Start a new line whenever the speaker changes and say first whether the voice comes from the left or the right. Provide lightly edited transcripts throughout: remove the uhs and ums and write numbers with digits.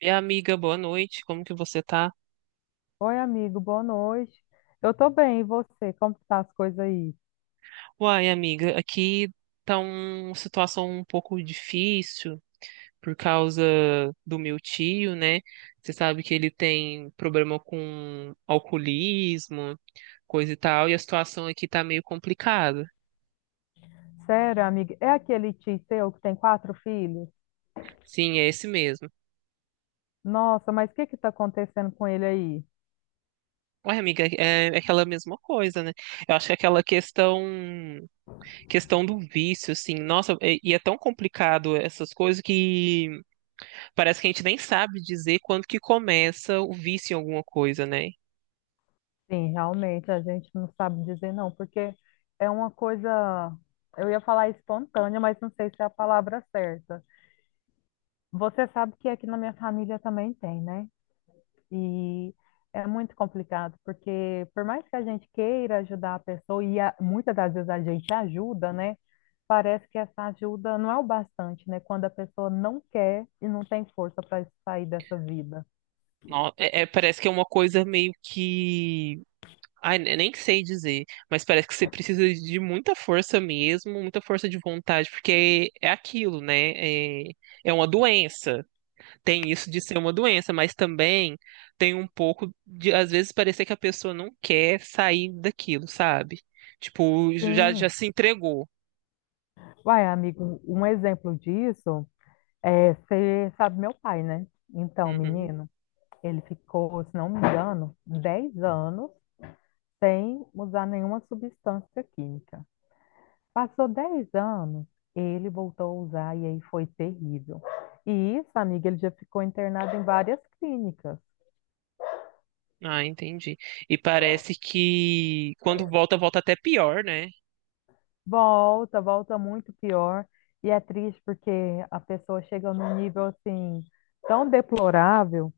right: E amiga, boa noite. Como que você tá?
left: Oi, amigo, boa noite. Eu tô bem, e você? Como que tá as coisas aí?
right: Uai, amiga, aqui tá uma situação um pouco difícil por causa do meu tio, né? Você sabe que ele tem problema com alcoolismo, coisa e tal, e a situação aqui tá meio complicada.
left: Sério, amiga, é aquele tio seu que tem quatro filhos?
right: Sim, é esse mesmo.
left: Nossa, mas o que que tá acontecendo com ele aí?
right: Uai, amiga, é aquela mesma coisa, né? Eu acho que é aquela questão do vício, assim, nossa, e é tão complicado essas coisas que parece que a gente nem sabe dizer quando que começa o vício em alguma coisa, né?
left: Sim, realmente, a gente não sabe dizer não, porque é uma coisa, eu ia falar espontânea, mas não sei se é a palavra certa. Você sabe que aqui na minha família também tem, né? E é muito complicado, porque por mais que a gente queira ajudar a pessoa, e muitas das vezes a gente ajuda, né? Parece que essa ajuda não é o bastante, né? Quando a pessoa não quer e não tem força para sair dessa vida.
right: Parece que é uma coisa meio que. Nem sei dizer, mas parece que você precisa de muita força mesmo, muita força de vontade, porque é aquilo, né? É, É uma doença. Tem isso de ser uma doença, mas também tem um pouco de, às vezes, parecer que a pessoa não quer sair daquilo, sabe? Tipo, já
left: Sim.
right: se entregou.
left: Uai, amigo, um exemplo disso é, você sabe, meu pai, né? Então,
right: Uhum.
left: menino, ele ficou, se não me engano, 10 anos sem usar nenhuma substância química. Passou 10 anos, ele voltou a usar e aí foi terrível. E isso, amiga, ele já ficou internado em várias clínicas.
right: Ah, entendi. E parece que quando volta, volta até pior, né?
left: Volta, volta muito pior. E é triste porque a pessoa chega num nível assim tão deplorável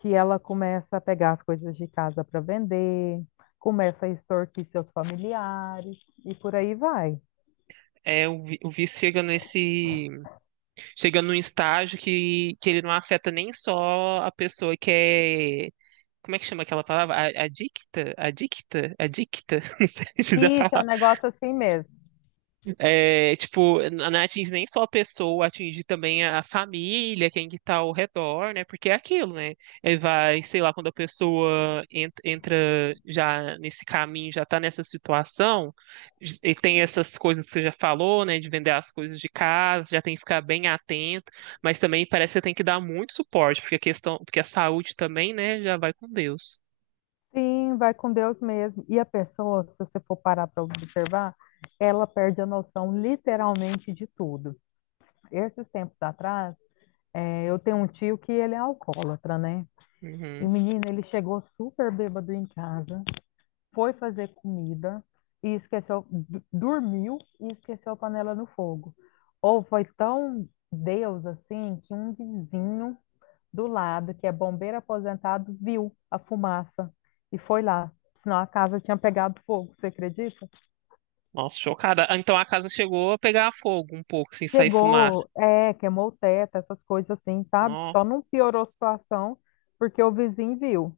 left: que ela começa a pegar as coisas de casa para vender, começa a extorquir seus familiares e por aí vai.
right: É, o vício chega chega num estágio que ele não afeta nem só a pessoa que é, como é que chama aquela palavra? Adicta? Adicta? Adicta? Não sei se fizer a
left: Isso é um negócio assim mesmo.
right: é, tipo, não atinge nem só a pessoa, atinge também a família, quem que tá ao redor, né? Porque é aquilo, né? Ele vai, sei lá, quando a pessoa entra já nesse caminho, já tá nessa situação, e tem essas coisas que você já falou, né? De vender as coisas de casa, já tem que ficar bem atento, mas também parece que você tem que dar muito suporte, porque porque a saúde também, né, já vai com Deus.
left: Sim, vai com Deus mesmo. E a pessoa, se você for parar para observar, ela perde a noção literalmente de tudo. Esses tempos atrás, eu tenho um tio que ele é alcoólatra, né? E o
right: Uhum.
left: menino, ele chegou super bêbado em casa, foi fazer comida e esqueceu, dormiu e esqueceu a panela no fogo. Ou foi tão Deus assim que um vizinho do lado, que é bombeiro aposentado, viu a fumaça e foi lá. Senão a casa tinha pegado fogo, você acredita?
right: Nossa, chocada. Ah, então a casa chegou a pegar fogo um pouco, sem sair fumaça.
left: Chegou, é, queimou o teto, essas coisas assim, sabe? Só
right: Nossa.
left: não piorou a situação porque o vizinho viu.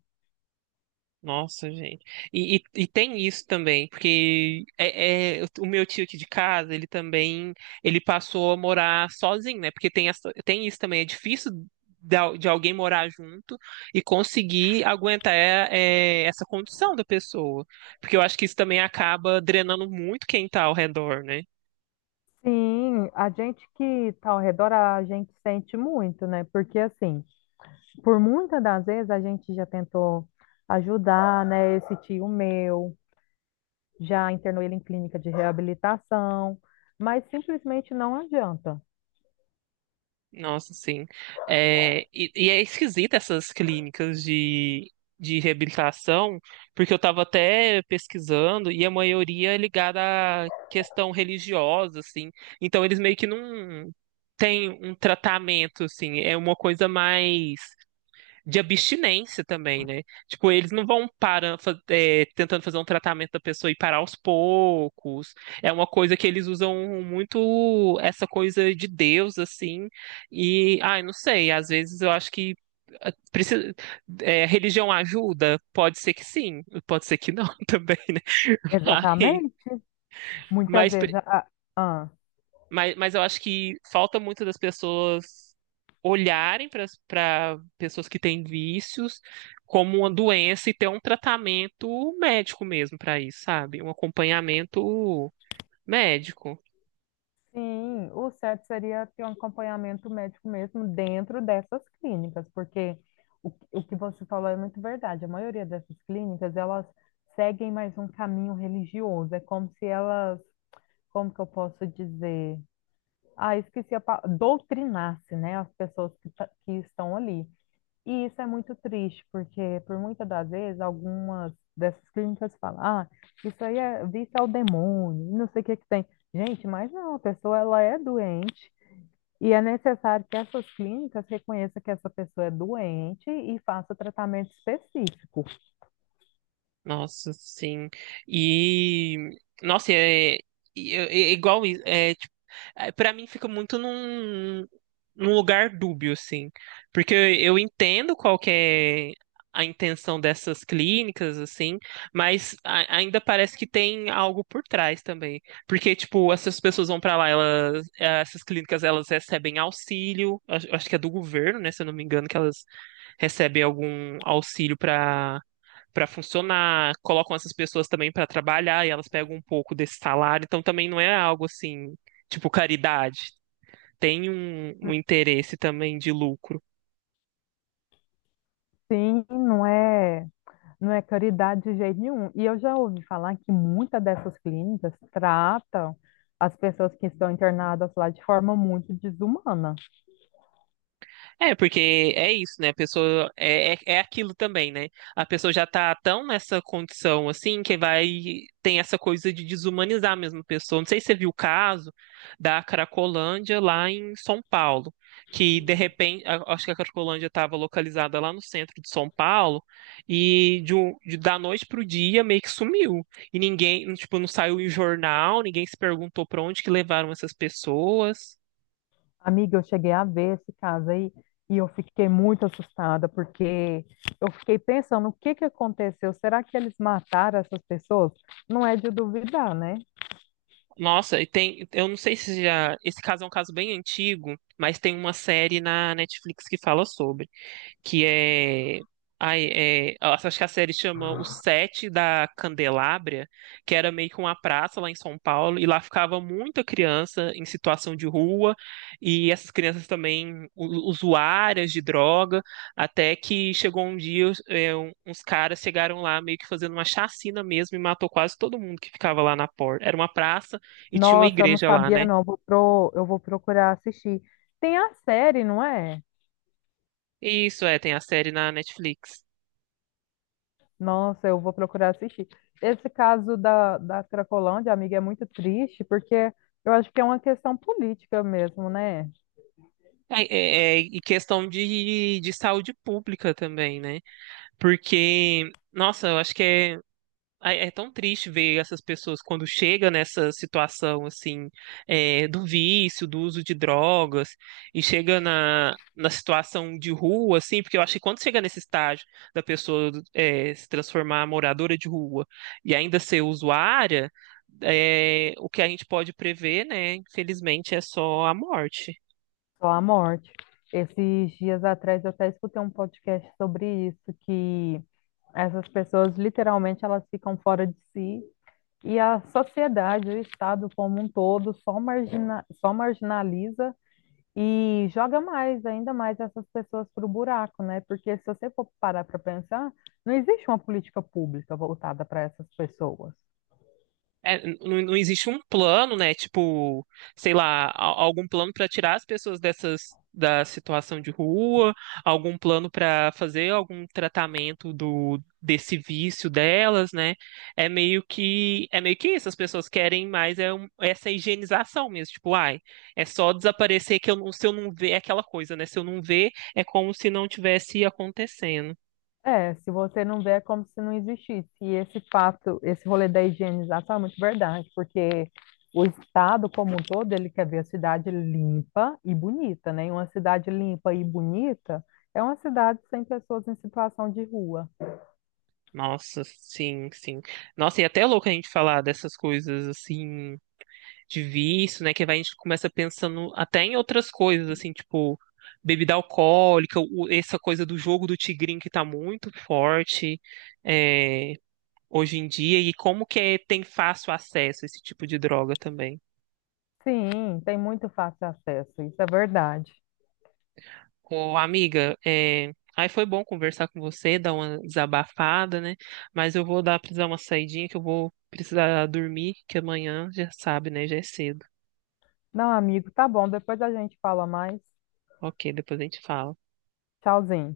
right: Nossa, gente. E tem isso também, porque o meu tio aqui de casa, ele também, ele passou a morar sozinho, né? Porque tem, essa, tem isso também, é difícil de, de alguém morar junto e conseguir aguentar é, essa condição da pessoa. Porque eu acho que isso também acaba drenando muito quem tá ao redor, né?
left: Sim, a gente que está ao redor, a gente sente muito, né? Porque, assim, por muitas das vezes a gente já tentou ajudar, né? Esse tio meu, já internou ele em clínica de reabilitação, mas simplesmente não adianta.
right: Nossa, sim. É, e é esquisita essas clínicas de reabilitação, porque eu estava até pesquisando e a maioria é ligada à questão religiosa, assim. Então eles meio que não têm um tratamento, assim. É uma coisa mais de abstinência também, né? Tipo, eles não vão parar, tentando fazer um tratamento da pessoa e parar aos poucos. É uma coisa que eles usam muito essa coisa de Deus, assim. E, ai, não sei, às vezes eu acho que eh, precisa, religião ajuda? Pode ser que sim, pode ser que não também, né? Mas,
left: Exatamente. Muitas
right: mas
left: vezes. Ah,
right: mas eu acho que falta muito das pessoas olharem para pessoas que têm vícios como uma doença e ter um tratamento médico mesmo para isso, sabe? Um acompanhamento médico.
left: Sim, o certo seria ter um acompanhamento médico mesmo dentro dessas clínicas, porque o que você falou é muito verdade. A maioria dessas clínicas, elas seguem mais um caminho religioso. É como se elas, como que eu posso dizer? Ah, esqueci a palavra, doutrinasse, né, as pessoas que, que estão ali. E isso é muito triste, porque por muitas das vezes algumas dessas clínicas falam, ah, isso aí é vício ao demônio, não sei o que que tem. Gente, mas não, a pessoa ela é doente e é necessário que essas clínicas reconheçam que essa pessoa é doente e faça tratamento específico.
right: Nossa, sim. E nossa, é igual isso. É, tipo, é, para mim fica muito num lugar dúbio, assim. Porque eu entendo qual que é a intenção dessas clínicas, assim, mas ainda parece que tem algo por trás também. Porque, tipo, essas pessoas vão pra lá, elas, essas clínicas, elas recebem auxílio, acho que é do governo, né, se eu não me engano, que elas recebem algum auxílio para funcionar, colocam essas pessoas também para trabalhar e elas pegam um pouco desse salário, então também não é algo assim, tipo caridade. Tem um interesse também de lucro.
left: Sim, não é, não é caridade de jeito nenhum. E eu já ouvi falar que muitas dessas clínicas tratam as pessoas que estão internadas lá de forma muito desumana.
right: É, porque é isso, né? A pessoa é aquilo também, né? A pessoa já tá tão nessa condição assim que vai tem essa coisa de desumanizar mesmo a pessoa. Não sei se você viu o caso da Cracolândia lá em São Paulo, que de repente, acho que a Cracolândia estava localizada lá no centro de São Paulo e da noite pro dia meio que sumiu. E ninguém, tipo, não saiu em jornal, ninguém se perguntou para onde que levaram essas pessoas.
left: Amiga, eu cheguei a ver esse caso aí e eu fiquei muito assustada porque eu fiquei pensando o que que aconteceu? Será que eles mataram essas pessoas? Não é de duvidar, né?
right: Nossa, e tem, eu não sei se já, esse caso é um caso bem antigo, mas tem uma série na Netflix que fala sobre que é. Ai, é, acho que a série chama O Sete da Candelária, que era meio que uma praça lá em São Paulo, e lá ficava muita criança em situação de rua, e essas crianças também usuárias de droga, até que chegou um dia, uns caras chegaram lá meio que fazendo uma chacina mesmo e matou quase todo mundo que ficava lá na porta. Era uma praça e tinha uma
left: Nossa, eu não
right: igreja lá,
left: sabia
right: né?
left: não. Eu vou, eu vou procurar assistir. Tem a série, não é?
right: Isso, é, tem a série na Netflix.
left: Nossa, eu vou procurar assistir. Esse caso da, da Cracolândia, amiga, é muito triste porque eu acho que é uma questão política mesmo, né?
right: E questão de saúde pública também, né? Porque, nossa, eu acho que é, é tão triste ver essas pessoas quando chega nessa situação, assim, é, do vício, do uso de drogas, e chega na situação de rua, assim, porque eu acho que quando chega nesse estágio da pessoa, é, se transformar em moradora de rua e ainda ser usuária, é, o que a gente pode prever, né, infelizmente, é só a morte.
left: Só a morte. Esses dias atrás eu até escutei um podcast sobre isso, que essas pessoas literalmente elas ficam fora de si e a sociedade, o Estado como um todo, só marginaliza e joga mais, ainda mais essas pessoas para o buraco, né? Porque se você for parar para pensar, não existe uma política pública voltada para essas pessoas.
right: É, não, não existe um plano, né? Tipo, sei lá, algum plano para tirar as pessoas dessas da situação de rua, algum plano para fazer algum tratamento do desse vício delas, né? É meio que isso. As pessoas querem mais é essa higienização mesmo. Tipo, ai, é só desaparecer que eu não, se eu não ver é aquela coisa, né? Se eu não ver, é como se não tivesse acontecendo.
left: É, se você não vê, é como se não existisse. E esse fato, esse rolê da higienização é muito verdade, porque o estado como um todo, ele quer ver a cidade limpa e bonita, né? E uma cidade limpa e bonita é uma cidade sem pessoas em situação de rua.
right: Nossa, sim, sim. Nossa, e até é louco a gente falar dessas coisas assim de vício, né? Que vai, a gente começa pensando até em outras coisas, assim, tipo bebida alcoólica, essa coisa do jogo do tigrinho que tá muito forte é, hoje em dia, e como que tem fácil acesso a esse tipo de droga também.
left: Sim, tem muito fácil acesso, isso é verdade.
right: Ô, amiga, é, aí foi bom conversar com você, dar uma desabafada, né? Mas eu vou dar precisar uma saidinha que eu vou precisar dormir, que amanhã já sabe, né? Já é cedo.
left: Não, amigo, tá bom, depois a gente fala mais.
right: Ok, depois a gente fala.
left: Tchauzinho.